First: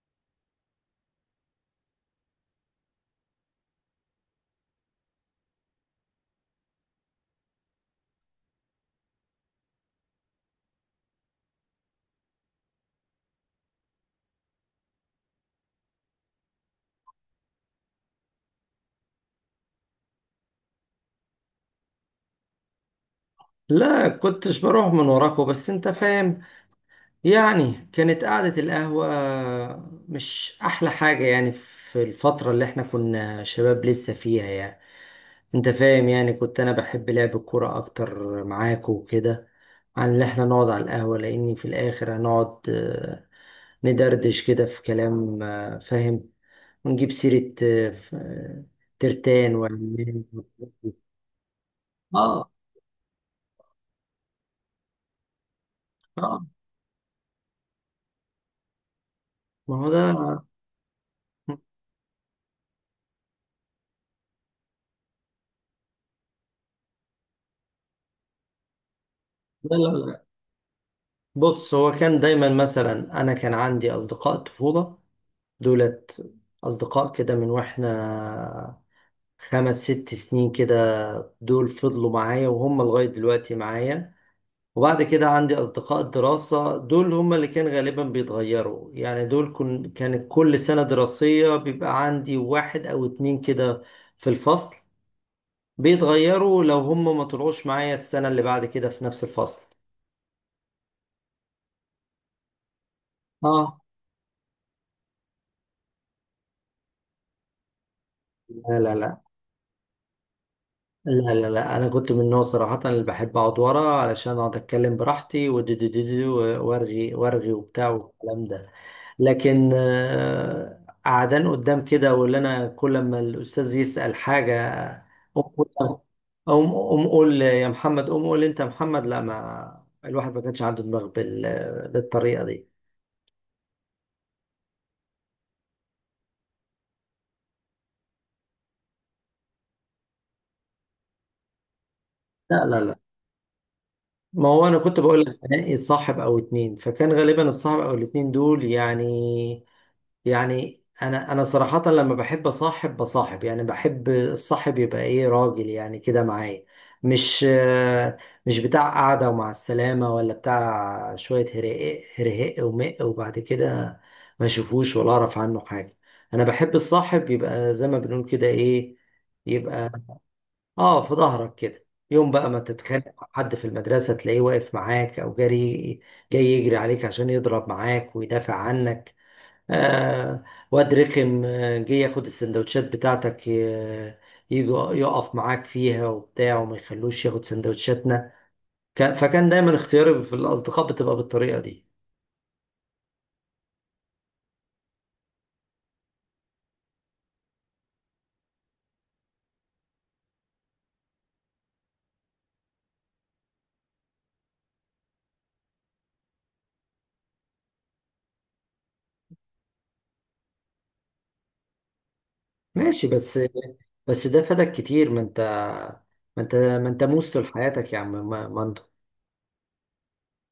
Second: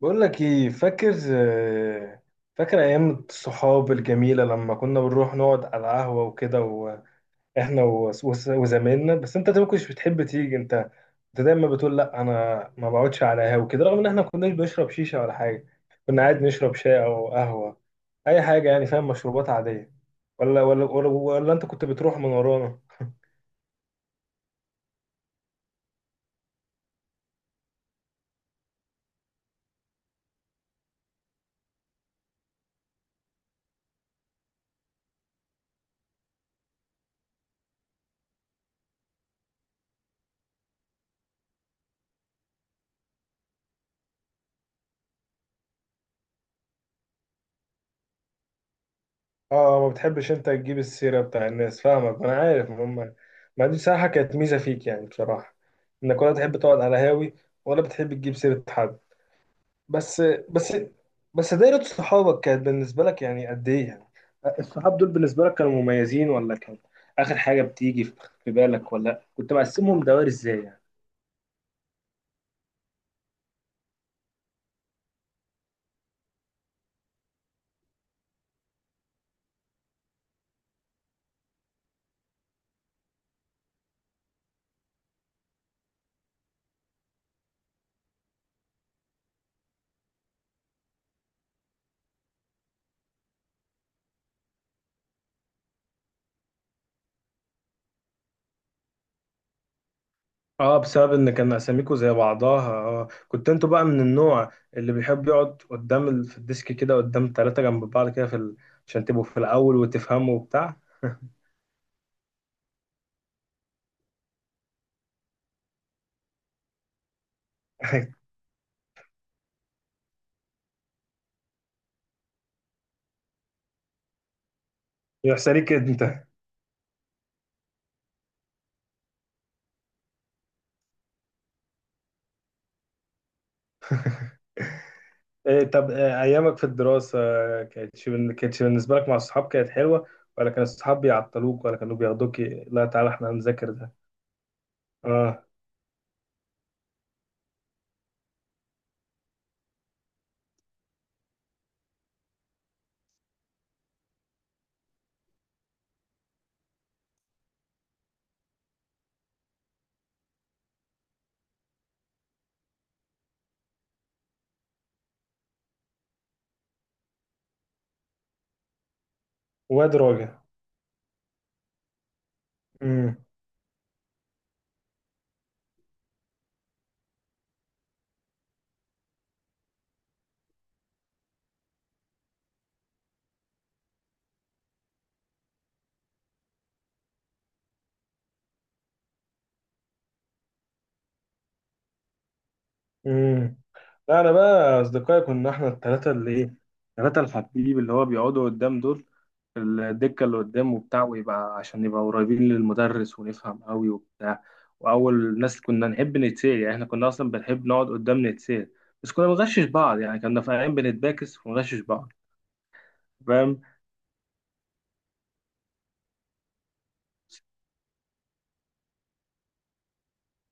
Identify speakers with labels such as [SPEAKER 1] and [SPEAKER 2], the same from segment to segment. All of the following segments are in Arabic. [SPEAKER 1] بقول لك ايه فاكر فاكر ايام الصحاب الجميله لما كنا بنروح نقعد على القهوه وكده واحنا وزمايلنا. بس انت طيب ما كنتش بتحب تيجي، انت دايما بتقول لا انا ما بقعدش على قهوه وكده، رغم ان احنا ما كناش بنشرب شيشه ولا حاجه، كنا قاعد نشرب شاي او قهوه، اي حاجه يعني، فاهم، مشروبات عاديه. ولا انت كنت بتروح من ورانا؟
[SPEAKER 2] لا، كنتش بروح من وراكوا، بس انت فاهم يعني كانت قعدة القهوة مش احلى حاجة يعني في الفترة اللي احنا كنا شباب لسه فيها يعني، انت فاهم يعني كنت انا بحب لعب الكورة اكتر معاكوا وكده عن اللي احنا نقعد على القهوة، لاني في الاخر هنقعد، ندردش كده في كلام، فاهم، ونجيب سيرة ترتان
[SPEAKER 1] اه، ما
[SPEAKER 2] وعمان.
[SPEAKER 1] بتحبش انت تجيب السيرة بتاع الناس، فاهمك انا
[SPEAKER 2] اه،
[SPEAKER 1] عارف ما هم. ما دي بصراحة كانت ميزة فيك يعني، بصراحة انك ولا
[SPEAKER 2] اه،
[SPEAKER 1] تحب تقعد على هاوي ولا بتحب تجيب سيرة حد.
[SPEAKER 2] ما هو ده.
[SPEAKER 1] بس بس بس دايرة صحابك كانت بالنسبة لك يعني قد ايه يعني؟ الصحاب دول بالنسبة لك كانوا مميزين، ولا كان اخر حاجة بتيجي في بالك، ولا كنت
[SPEAKER 2] لا، لا،
[SPEAKER 1] مقسمهم
[SPEAKER 2] لا،
[SPEAKER 1] دوائر ازاي يعني؟
[SPEAKER 2] بص هو كان دايما مثلا، انا كان عندي اصدقاء طفوله، دولت اصدقاء كده من واحنا 5 6 سنين كده، دول فضلوا معايا وهم لغايه دلوقتي معايا. وبعد كده عندي اصدقاء دراسه، دول هم اللي كان غالبا بيتغيروا يعني، دول كانت كل سنه دراسيه بيبقى عندي واحد او اتنين كده في الفصل، بيتغيروا لو هم ما طلعوش معايا السنه اللي بعد كده في نفس الفصل.
[SPEAKER 1] اه، بسبب ان كان اساميكو زي بعضها. اه، كنت انتوا
[SPEAKER 2] اه،
[SPEAKER 1] بقى من النوع اللي بيحب يقعد قدام في الديسك كده قدام 3 جنب بعض كده في
[SPEAKER 2] لا، لا،
[SPEAKER 1] عشان
[SPEAKER 2] لا.
[SPEAKER 1] تبقوا في الاول وتفهموا وبتاع.
[SPEAKER 2] لا، لا، لا، انا كنت من النوع صراحه اللي بحب اقعد ورا علشان اقعد اتكلم براحتي وارغي وارغي وبتاع والكلام ده. لكن قعدان قدام كده، واللي انا كل ما الاستاذ يسال حاجه، قوم
[SPEAKER 1] يحصل ليك
[SPEAKER 2] قول-
[SPEAKER 1] انت.
[SPEAKER 2] قوم قوم قول يا محمد، قوم قول انت يا محمد، لا، ما الواحد ما كانش عنده دماغ بالطريقه دي.
[SPEAKER 1] إيه طب، ايامك في الدراسة كانتش بالنسبة لك مع الصحاب كانت حلوة، ولا كان الصحاب بيعطلوك، ولا كانوا بياخدوك،
[SPEAKER 2] لا، لا،
[SPEAKER 1] لا
[SPEAKER 2] لا،
[SPEAKER 1] تعالى احنا هنذاكر ده؟
[SPEAKER 2] ما هو انا كنت بقول لك
[SPEAKER 1] اه،
[SPEAKER 2] انقي صاحب او اتنين، فكان غالبا الصاحب او الاتنين دول يعني. يعني انا صراحة، لما بحب اصاحب بصاحب يعني بحب الصاحب يبقى ايه، راجل يعني كده معايا. مش آه، مش بتاع قعدة ومع السلامة، ولا بتاع شوية هرهق هرهق ومق وبعد كده ما اشوفوش ولا اعرف عنه حاجة. انا بحب الصاحب يبقى زي ما بنقول كده ايه، يبقى.
[SPEAKER 1] واد راجع.
[SPEAKER 2] اه، في ظهرك كده. يوم بقى ما تتخانق
[SPEAKER 1] امم
[SPEAKER 2] مع حد في المدرسة تلاقيه واقف معاك او جري، جاي يجري عليك عشان يضرب معاك ويدافع عنك. آه، واد رخم جه ياخد السندوتشات بتاعتك، يجوا يقف معاك فيها وبتاع، وما يخلوش ياخد سندوتشاتنا. فكان دايما اختياري في الأصدقاء بتبقى بالطريقة دي.
[SPEAKER 1] امم لا، انا بقى اصدقائي كنا احنا الثلاثة اللي ايه، الثلاثة الحبيب اللي هو بيقعدوا قدام دول، الدكة اللي قدام وبتاع، ويبقى عشان نبقى قريبين للمدرس ونفهم قوي وبتاع، وأول ناس كنا نحب نتسال. يعني احنا كنا أصلا بنحب نقعد قدام نتسال، بس كنا بنغشش بعض، يعني كنا في أيام بنتباكس ونغشش بعض،
[SPEAKER 2] ماشي بس.
[SPEAKER 1] فاهم.
[SPEAKER 2] بس ده فادك كتير، ما انت موس طول حياتك يا عم، مندو.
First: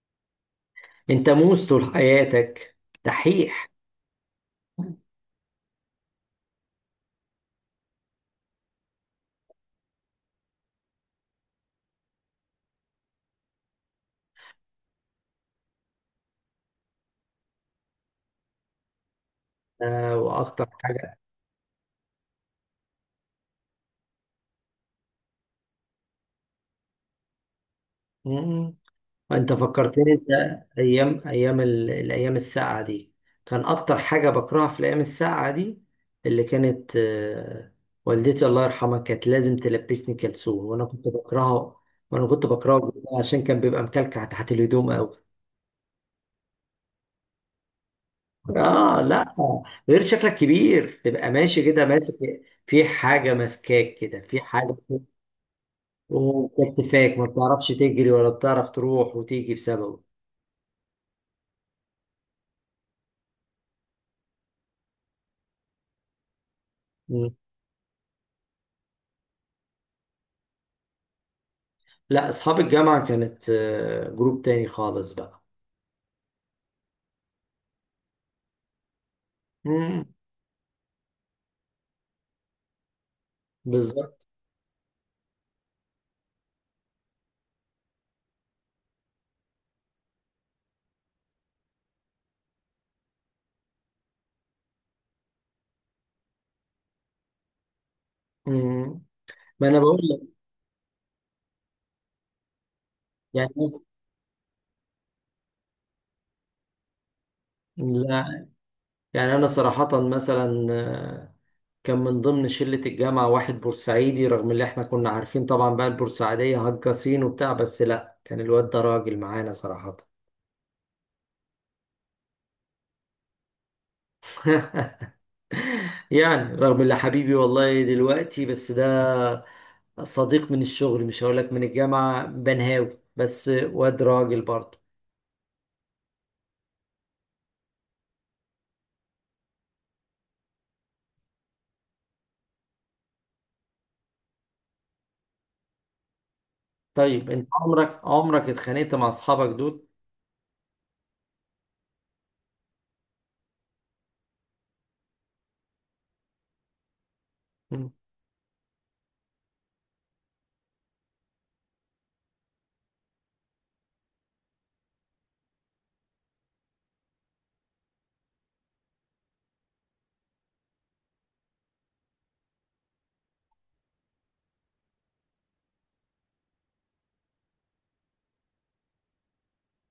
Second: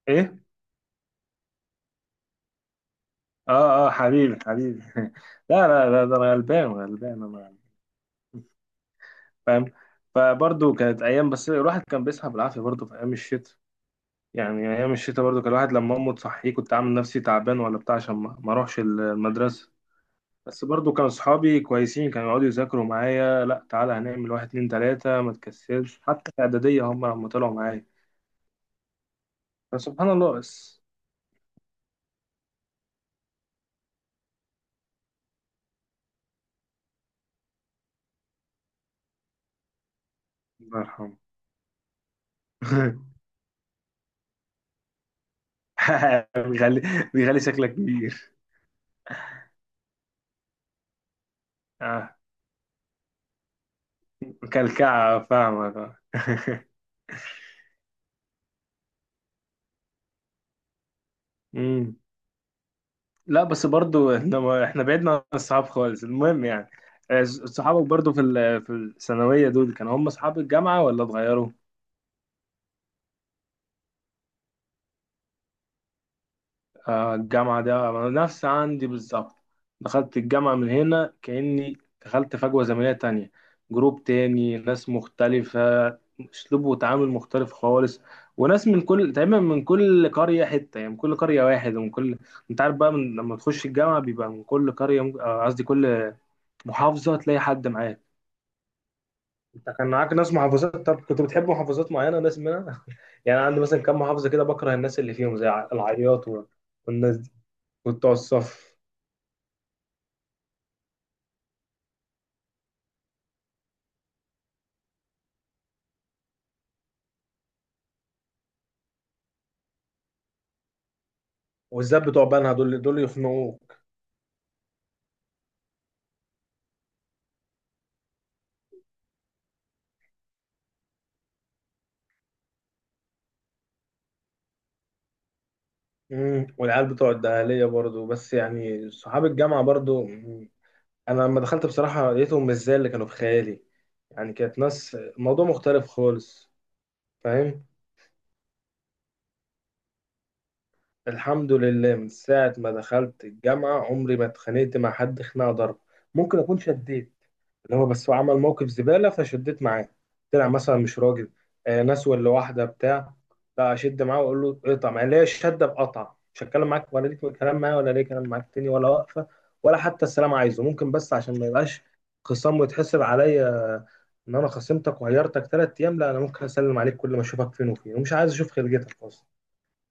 [SPEAKER 1] إيه؟
[SPEAKER 2] انت موس طول حياتك، دحيح.
[SPEAKER 1] آه آه، حبيبي حبيبي. لا لا لا، ده أنا غلبان غلبان أنا، فاهم. فبرضه كانت أيام، بس الواحد كان بيصحى بالعافية برضه في أيام الشتاء، يعني أيام الشتاء برضه كان الواحد لما أمه تصحيه كنت عامل نفسي تعبان ولا بتاع عشان ما أروحش المدرسة.
[SPEAKER 2] آه،
[SPEAKER 1] بس
[SPEAKER 2] واكتر
[SPEAKER 1] برضو كان صحابي كويسين، كانوا يقعدوا يذاكروا معايا لا تعالى هنعمل واحد اتنين تلاتة ما تكسلش، حتى في إعدادية هم لما طلعوا معايا،
[SPEAKER 2] حاجة، انت
[SPEAKER 1] فسبحان
[SPEAKER 2] فكرتني انت.
[SPEAKER 1] الله. بس
[SPEAKER 2] ايام ايام الايام الساقعه دي، كان اكتر حاجه بكرهها في الايام الساقعه دي، اللي كانت والدتي الله يرحمها كانت لازم تلبسني كلسون
[SPEAKER 1] الله
[SPEAKER 2] وانا كنت
[SPEAKER 1] يرحمه.
[SPEAKER 2] بكرهه. وانا كنت بكرهه جداً عشان كان بيبقى مكلكع تحت الهدوم قوي.
[SPEAKER 1] بيغلي، بيغلي شكلك كبير.
[SPEAKER 2] اه، لا، غير شكلك كبير تبقى ماشي كده
[SPEAKER 1] اه،
[SPEAKER 2] ماسك في حاجه، ماسكاك كده في حاجه.
[SPEAKER 1] مكلكعة فاهمك اه.
[SPEAKER 2] وكتفاك ما بتعرفش تجري ولا بتعرف تروح وتيجي بسببه.
[SPEAKER 1] مم. لا بس برضو احنا، احنا بعدنا عن الصحاب خالص، المهم يعني صحابك برضو في الثانوية دول كانوا هم صحاب الجامعة، ولا اتغيروا؟
[SPEAKER 2] لا، اصحاب الجامعه كانت جروب تاني خالص بقى.
[SPEAKER 1] الجامعة ده أنا نفس عندي بالظبط،
[SPEAKER 2] امم.
[SPEAKER 1] دخلت الجامعة من هنا كأني دخلت فجوة زمنية تانية، جروب
[SPEAKER 2] بالظبط.
[SPEAKER 1] تاني، ناس مختلفة، أسلوب وتعامل مختلف خالص، وناس من كل تقريبا من كل قرية حتة، يعني من كل قرية واحد، ومن كل، أنت عارف بقى لما تخش الجامعة بيبقى من كل قرية قصدي كل محافظة تلاقي حد معاك.
[SPEAKER 2] امم. ما
[SPEAKER 1] أنت
[SPEAKER 2] انا
[SPEAKER 1] كان
[SPEAKER 2] بقول
[SPEAKER 1] معاك
[SPEAKER 2] لك.
[SPEAKER 1] ناس محافظات، طب كنت بتحب محافظات معينة ناس منها؟ يعني
[SPEAKER 2] يعني
[SPEAKER 1] عندي مثلا كام محافظة كده بكره الناس اللي فيهم، زي العياط والناس وبتوع
[SPEAKER 2] لا،
[SPEAKER 1] الصف،
[SPEAKER 2] يعني انا صراحه مثلا كان من ضمن شله الجامعه واحد بورسعيدي، رغم اللي احنا كنا عارفين طبعا بقى البورسعيديه هجاصين وبتاع، بس لا، كان الواد ده راجل معانا صراحه.
[SPEAKER 1] والذات بتوع بنها دول، يخنقوك.
[SPEAKER 2] يعني رغم اللي، حبيبي والله دلوقتي بس ده صديق من الشغل، مش هقول لك من الجامعه، بنهاوي بس واد راجل برضه.
[SPEAKER 1] والعيال بتوع الدهلية برضو، بس يعني صحاب الجامعة برضو. مم. أنا لما دخلت بصراحة لقيتهم مش زي اللي كانوا في خيالي، يعني كانت ناس موضوع مختلف خالص،
[SPEAKER 2] طيب انت
[SPEAKER 1] فاهم.
[SPEAKER 2] عمرك اتخانقت مع اصحابك دول؟
[SPEAKER 1] الحمد لله، من ساعة ما دخلت الجامعة عمري ما اتخانقت مع حد خناقة ضرب. ممكن أكون شديت، اللي هو
[SPEAKER 2] مم.
[SPEAKER 1] بس هو عمل موقف زبالة فشديت معاه، طلع مثلا مش راجل، آه، ناس ولا واحدة بتاع. لا أشد معاه وأقول له اقطع معايا ليه الشدة، بقطع مش هتكلم معاك ولا ليك كلام معايا، ولا ليه كلام معاك تاني، ولا واقفة ولا حتى السلام عايزه، ممكن بس عشان ما يبقاش خصام ويتحسب عليا إن أنا خصمتك وغيرتك 3 أيام، لا أنا ممكن أسلم عليك كل ما أشوفك، فين وفين، ومش عايز أشوف خلقتك أصلا،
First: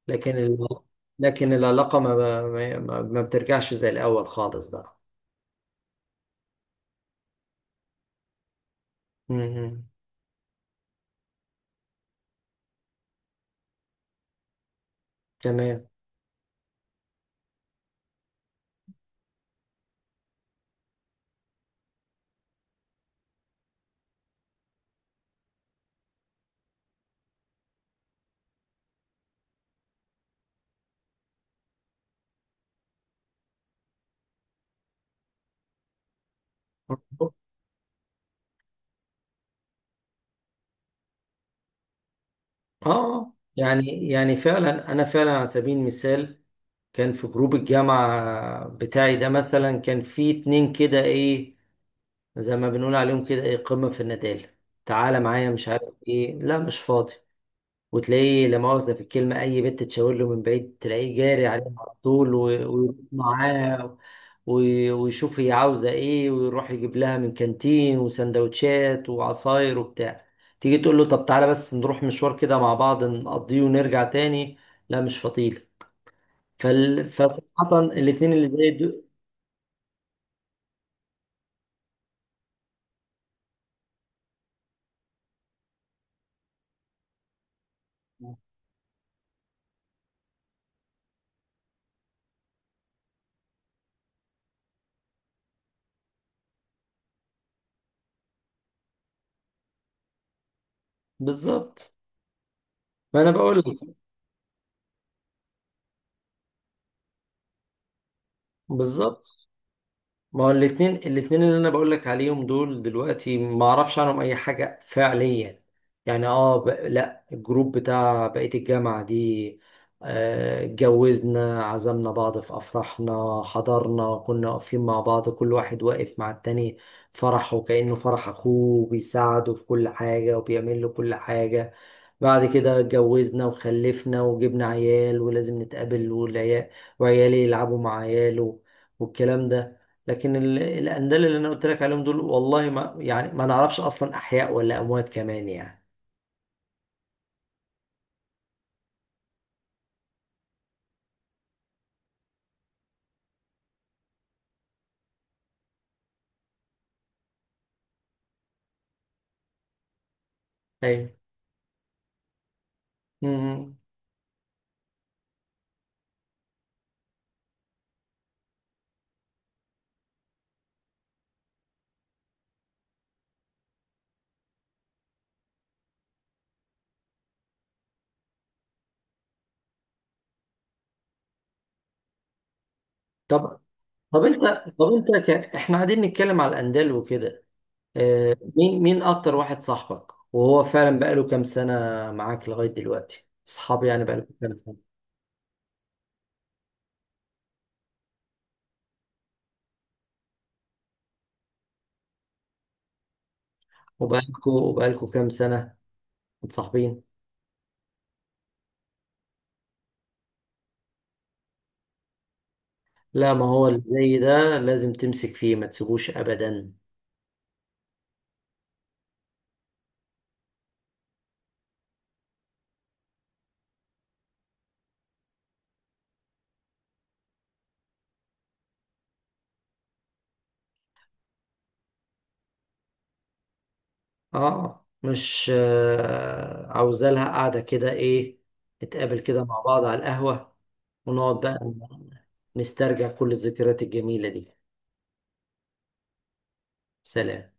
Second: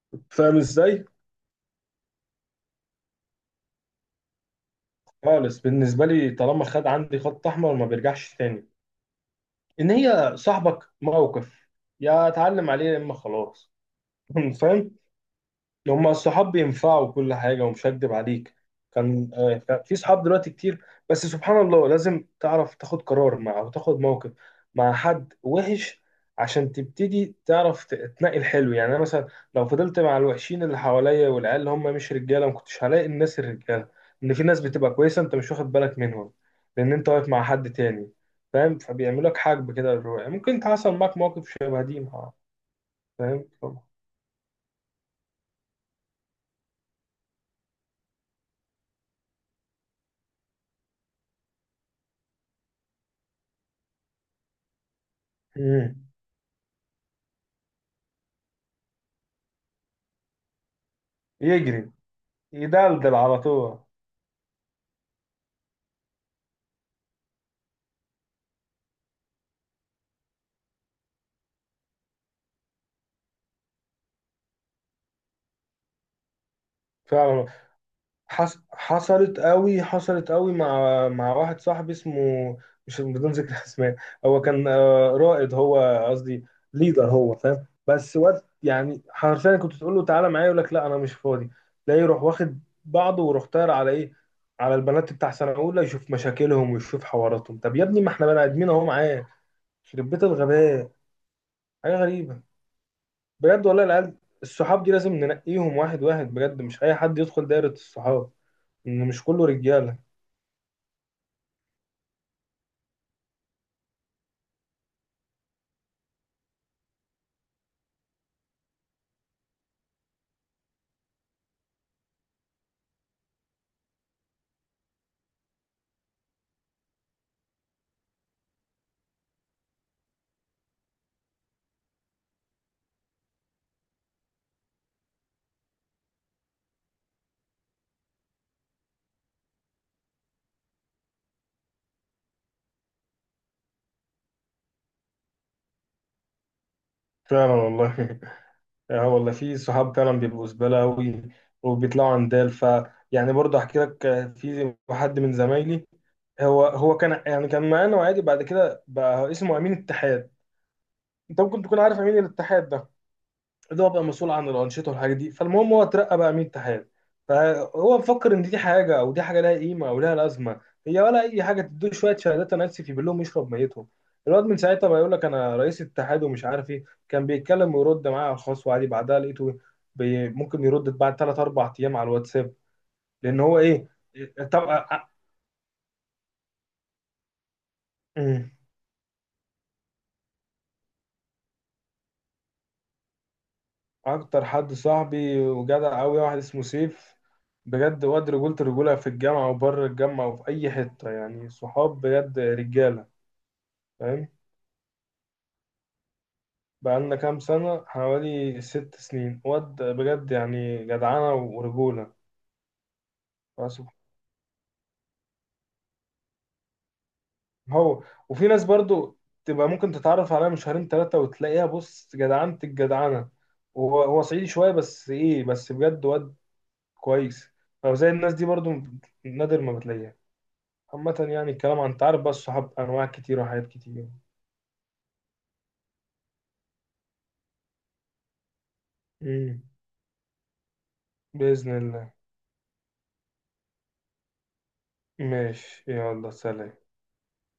[SPEAKER 2] لكن
[SPEAKER 1] فاهم
[SPEAKER 2] ال...
[SPEAKER 1] إزاي؟
[SPEAKER 2] لكن العلاقة ما بترجعش زي الاول خالص بقى.
[SPEAKER 1] خالص بالنسبة لي، طالما خد عندي خط أحمر ما بيرجعش تاني.
[SPEAKER 2] مم.
[SPEAKER 1] ان هي صاحبك موقف يا اتعلم عليه يا اما خلاص. فاهم.
[SPEAKER 2] تمام.
[SPEAKER 1] هما الصحاب بينفعوا كل حاجة، ومش هكدب عليك، كان كان في صحاب دلوقتي كتير. بس سبحان الله، لازم تعرف تاخد قرار مع أو تاخد موقف مع حد وحش عشان تبتدي تعرف تنقي الحلو. يعني أنا مثلا لو فضلت مع الوحشين اللي حواليا والعيال اللي هم مش رجالة، ما كنتش هلاقي الناس الرجالة، إن في ناس بتبقى كويسة أنت مش واخد بالك منهم، لأن أنت واقف مع حد تاني، فاهم، فبيعملوا لك حاجب كده للروح. ممكن حصل معاك موقف شبه دي مع،
[SPEAKER 2] اه،
[SPEAKER 1] فاهم طبعا.
[SPEAKER 2] يعني فعلا، انا فعلا على سبيل المثال كان في جروب الجامعة بتاعي ده مثلا، كان في اتنين كده ايه زي ما بنقول عليهم كده ايه، قمة في الندالة. تعالى معايا، مش عارف
[SPEAKER 1] مم.
[SPEAKER 2] ايه، لا مش فاضي. وتلاقيه، لا مؤاخذة في الكلمة، أي بنت تشاور له من بعيد تلاقيه جاري عليها على
[SPEAKER 1] يجري
[SPEAKER 2] طول، ويروح
[SPEAKER 1] يدلدل على طول.
[SPEAKER 2] معاها، ويشوف هي عاوزة إيه، ويروح يجيب لها من كانتين، وسندوتشات وعصاير وبتاع. تيجي تقول له، طب تعالى بس نروح مشوار كده مع بعض نقضيه ونرجع تاني، لا مش فضيلة.
[SPEAKER 1] فعلا.
[SPEAKER 2] فصراحة الاتنين اللي زي دول،
[SPEAKER 1] حصلت قوي، حصلت قوي مع واحد صاحبي اسمه، مش بدون ذكر اسماء. هو كان رائد هو قصدي ليدر، هو فاهم، بس وقت يعني حرفيا كنت تقول له تعالى معايا يقول لك لا انا مش فاضي، لا يروح واخد بعضه ويروح طاير على ايه، على البنات بتاع سنه اولى يشوف مشاكلهم ويشوف حواراتهم. طب يا ابني ما احنا بني ادمين اهو معاه، يخرب بيت الغباء.
[SPEAKER 2] بالظبط.
[SPEAKER 1] حاجه غريبه،
[SPEAKER 2] ما أنا بقول لك.
[SPEAKER 1] بجد والله. العيال الصحاب دي لازم ننقيهم واحد واحد بجد، مش اي حد يدخل دايرة الصحاب، ان مش كله
[SPEAKER 2] بالظبط،
[SPEAKER 1] رجالة،
[SPEAKER 2] ما هو الاتنين اللي انا بقولك عليهم دول دلوقتي ما اعرفش عنهم اي حاجة فعليا. يعني اه، لا، الجروب بتاع بقية الجامعة دي، اتجوزنا، عزمنا بعض في افراحنا، حضرنا، كنا واقفين مع بعض، كل واحد واقف مع التاني فرحه كأنه فرح اخوه، بيساعده في كل حاجة وبيعمل له كل حاجة. بعد كده اتجوزنا وخلفنا وجبنا عيال، ولازم نتقابل والعيال، وعيالي يلعبوا مع عياله والكلام ده. لكن الأندال اللي أنا قلت لك عليهم دول، والله ما يعني، ما نعرفش أصلا أحياء ولا أموات كمان يعني.
[SPEAKER 1] فعلا والله. اه والله، في صحاب فعلا بيبقوا زبالة أوي وبيطلعوا عندال، يعني برضه أحكي لك في حد من زمايلي، هو كان يعني كان معانا وعادي، بعد كده بقى اسمه أمين اتحاد.
[SPEAKER 2] أيوة.
[SPEAKER 1] أنت ممكن تكون عارف أمين الاتحاد ده،
[SPEAKER 2] مم.
[SPEAKER 1] اللي هو بقى مسؤول عن الانشطه والحاجات دي. فالمهم هو اترقى بقى امين اتحاد، فهو مفكر ان دي حاجه او دي حاجه لها قيمه او لها لازمه هي ولا اي حاجه، تدوه شويه شهادات انا اسف يبين لهم يشرب ميتهم. الواد من ساعتها بقى يقول لك انا رئيس الاتحاد ومش عارف ايه، كان بيتكلم ويرد معايا على الخاص وعادي، بعدها لقيته بي ممكن يرد بعد ثلاث اربع ايام على الواتساب، لان
[SPEAKER 2] طب
[SPEAKER 1] هو ايه.
[SPEAKER 2] طب أنت
[SPEAKER 1] طب،
[SPEAKER 2] إحنا قاعدين نتكلم على الأندال وكده، مين أكتر واحد صاحبك وهو فعلا بقاله كام سنة معاك لغاية دلوقتي؟ أصحابي يعني بقاله
[SPEAKER 1] اكتر
[SPEAKER 2] كام
[SPEAKER 1] حد
[SPEAKER 2] سنة؟
[SPEAKER 1] صاحبي وجدع قوي واحد اسمه سيف، بجد واد رجولة الرجولة في الجامعة وبره الجامعة وفي أي حتة، يعني صحاب بجد رجالة، فاهم.
[SPEAKER 2] وبقالكوا كام سنة متصاحبين؟
[SPEAKER 1] بقالنا كام سنة، حوالي 6 سنين، واد بجد يعني جدعانة ورجولة.
[SPEAKER 2] لا، ما هو اللي
[SPEAKER 1] فسبحان.
[SPEAKER 2] زي ده لازم تمسك فيه، ما تسيبوش ابدا.
[SPEAKER 1] هو، وفي ناس برضو تبقى ممكن تتعرف عليها من شهرين تلاتة وتلاقيها بص جدعانة الجدعانة. وهو صعيدي شوية، بس إيه، بس بجد واد كويس، فزي الناس دي برضو نادر ما بتلاقيها. عامة يعني الكلام، عن تعرف بقى الصحاب أنواع كتير وحاجات كتير.
[SPEAKER 2] اه، مش عاوزة لها قاعدة كده ايه، نتقابل كده مع
[SPEAKER 1] مم.
[SPEAKER 2] بعض على القهوة، ونقعد بقى
[SPEAKER 1] بإذن الله.
[SPEAKER 2] نسترجع كل الذكريات الجميلة دي.
[SPEAKER 1] ماشي، يلا سلام.
[SPEAKER 2] سلام.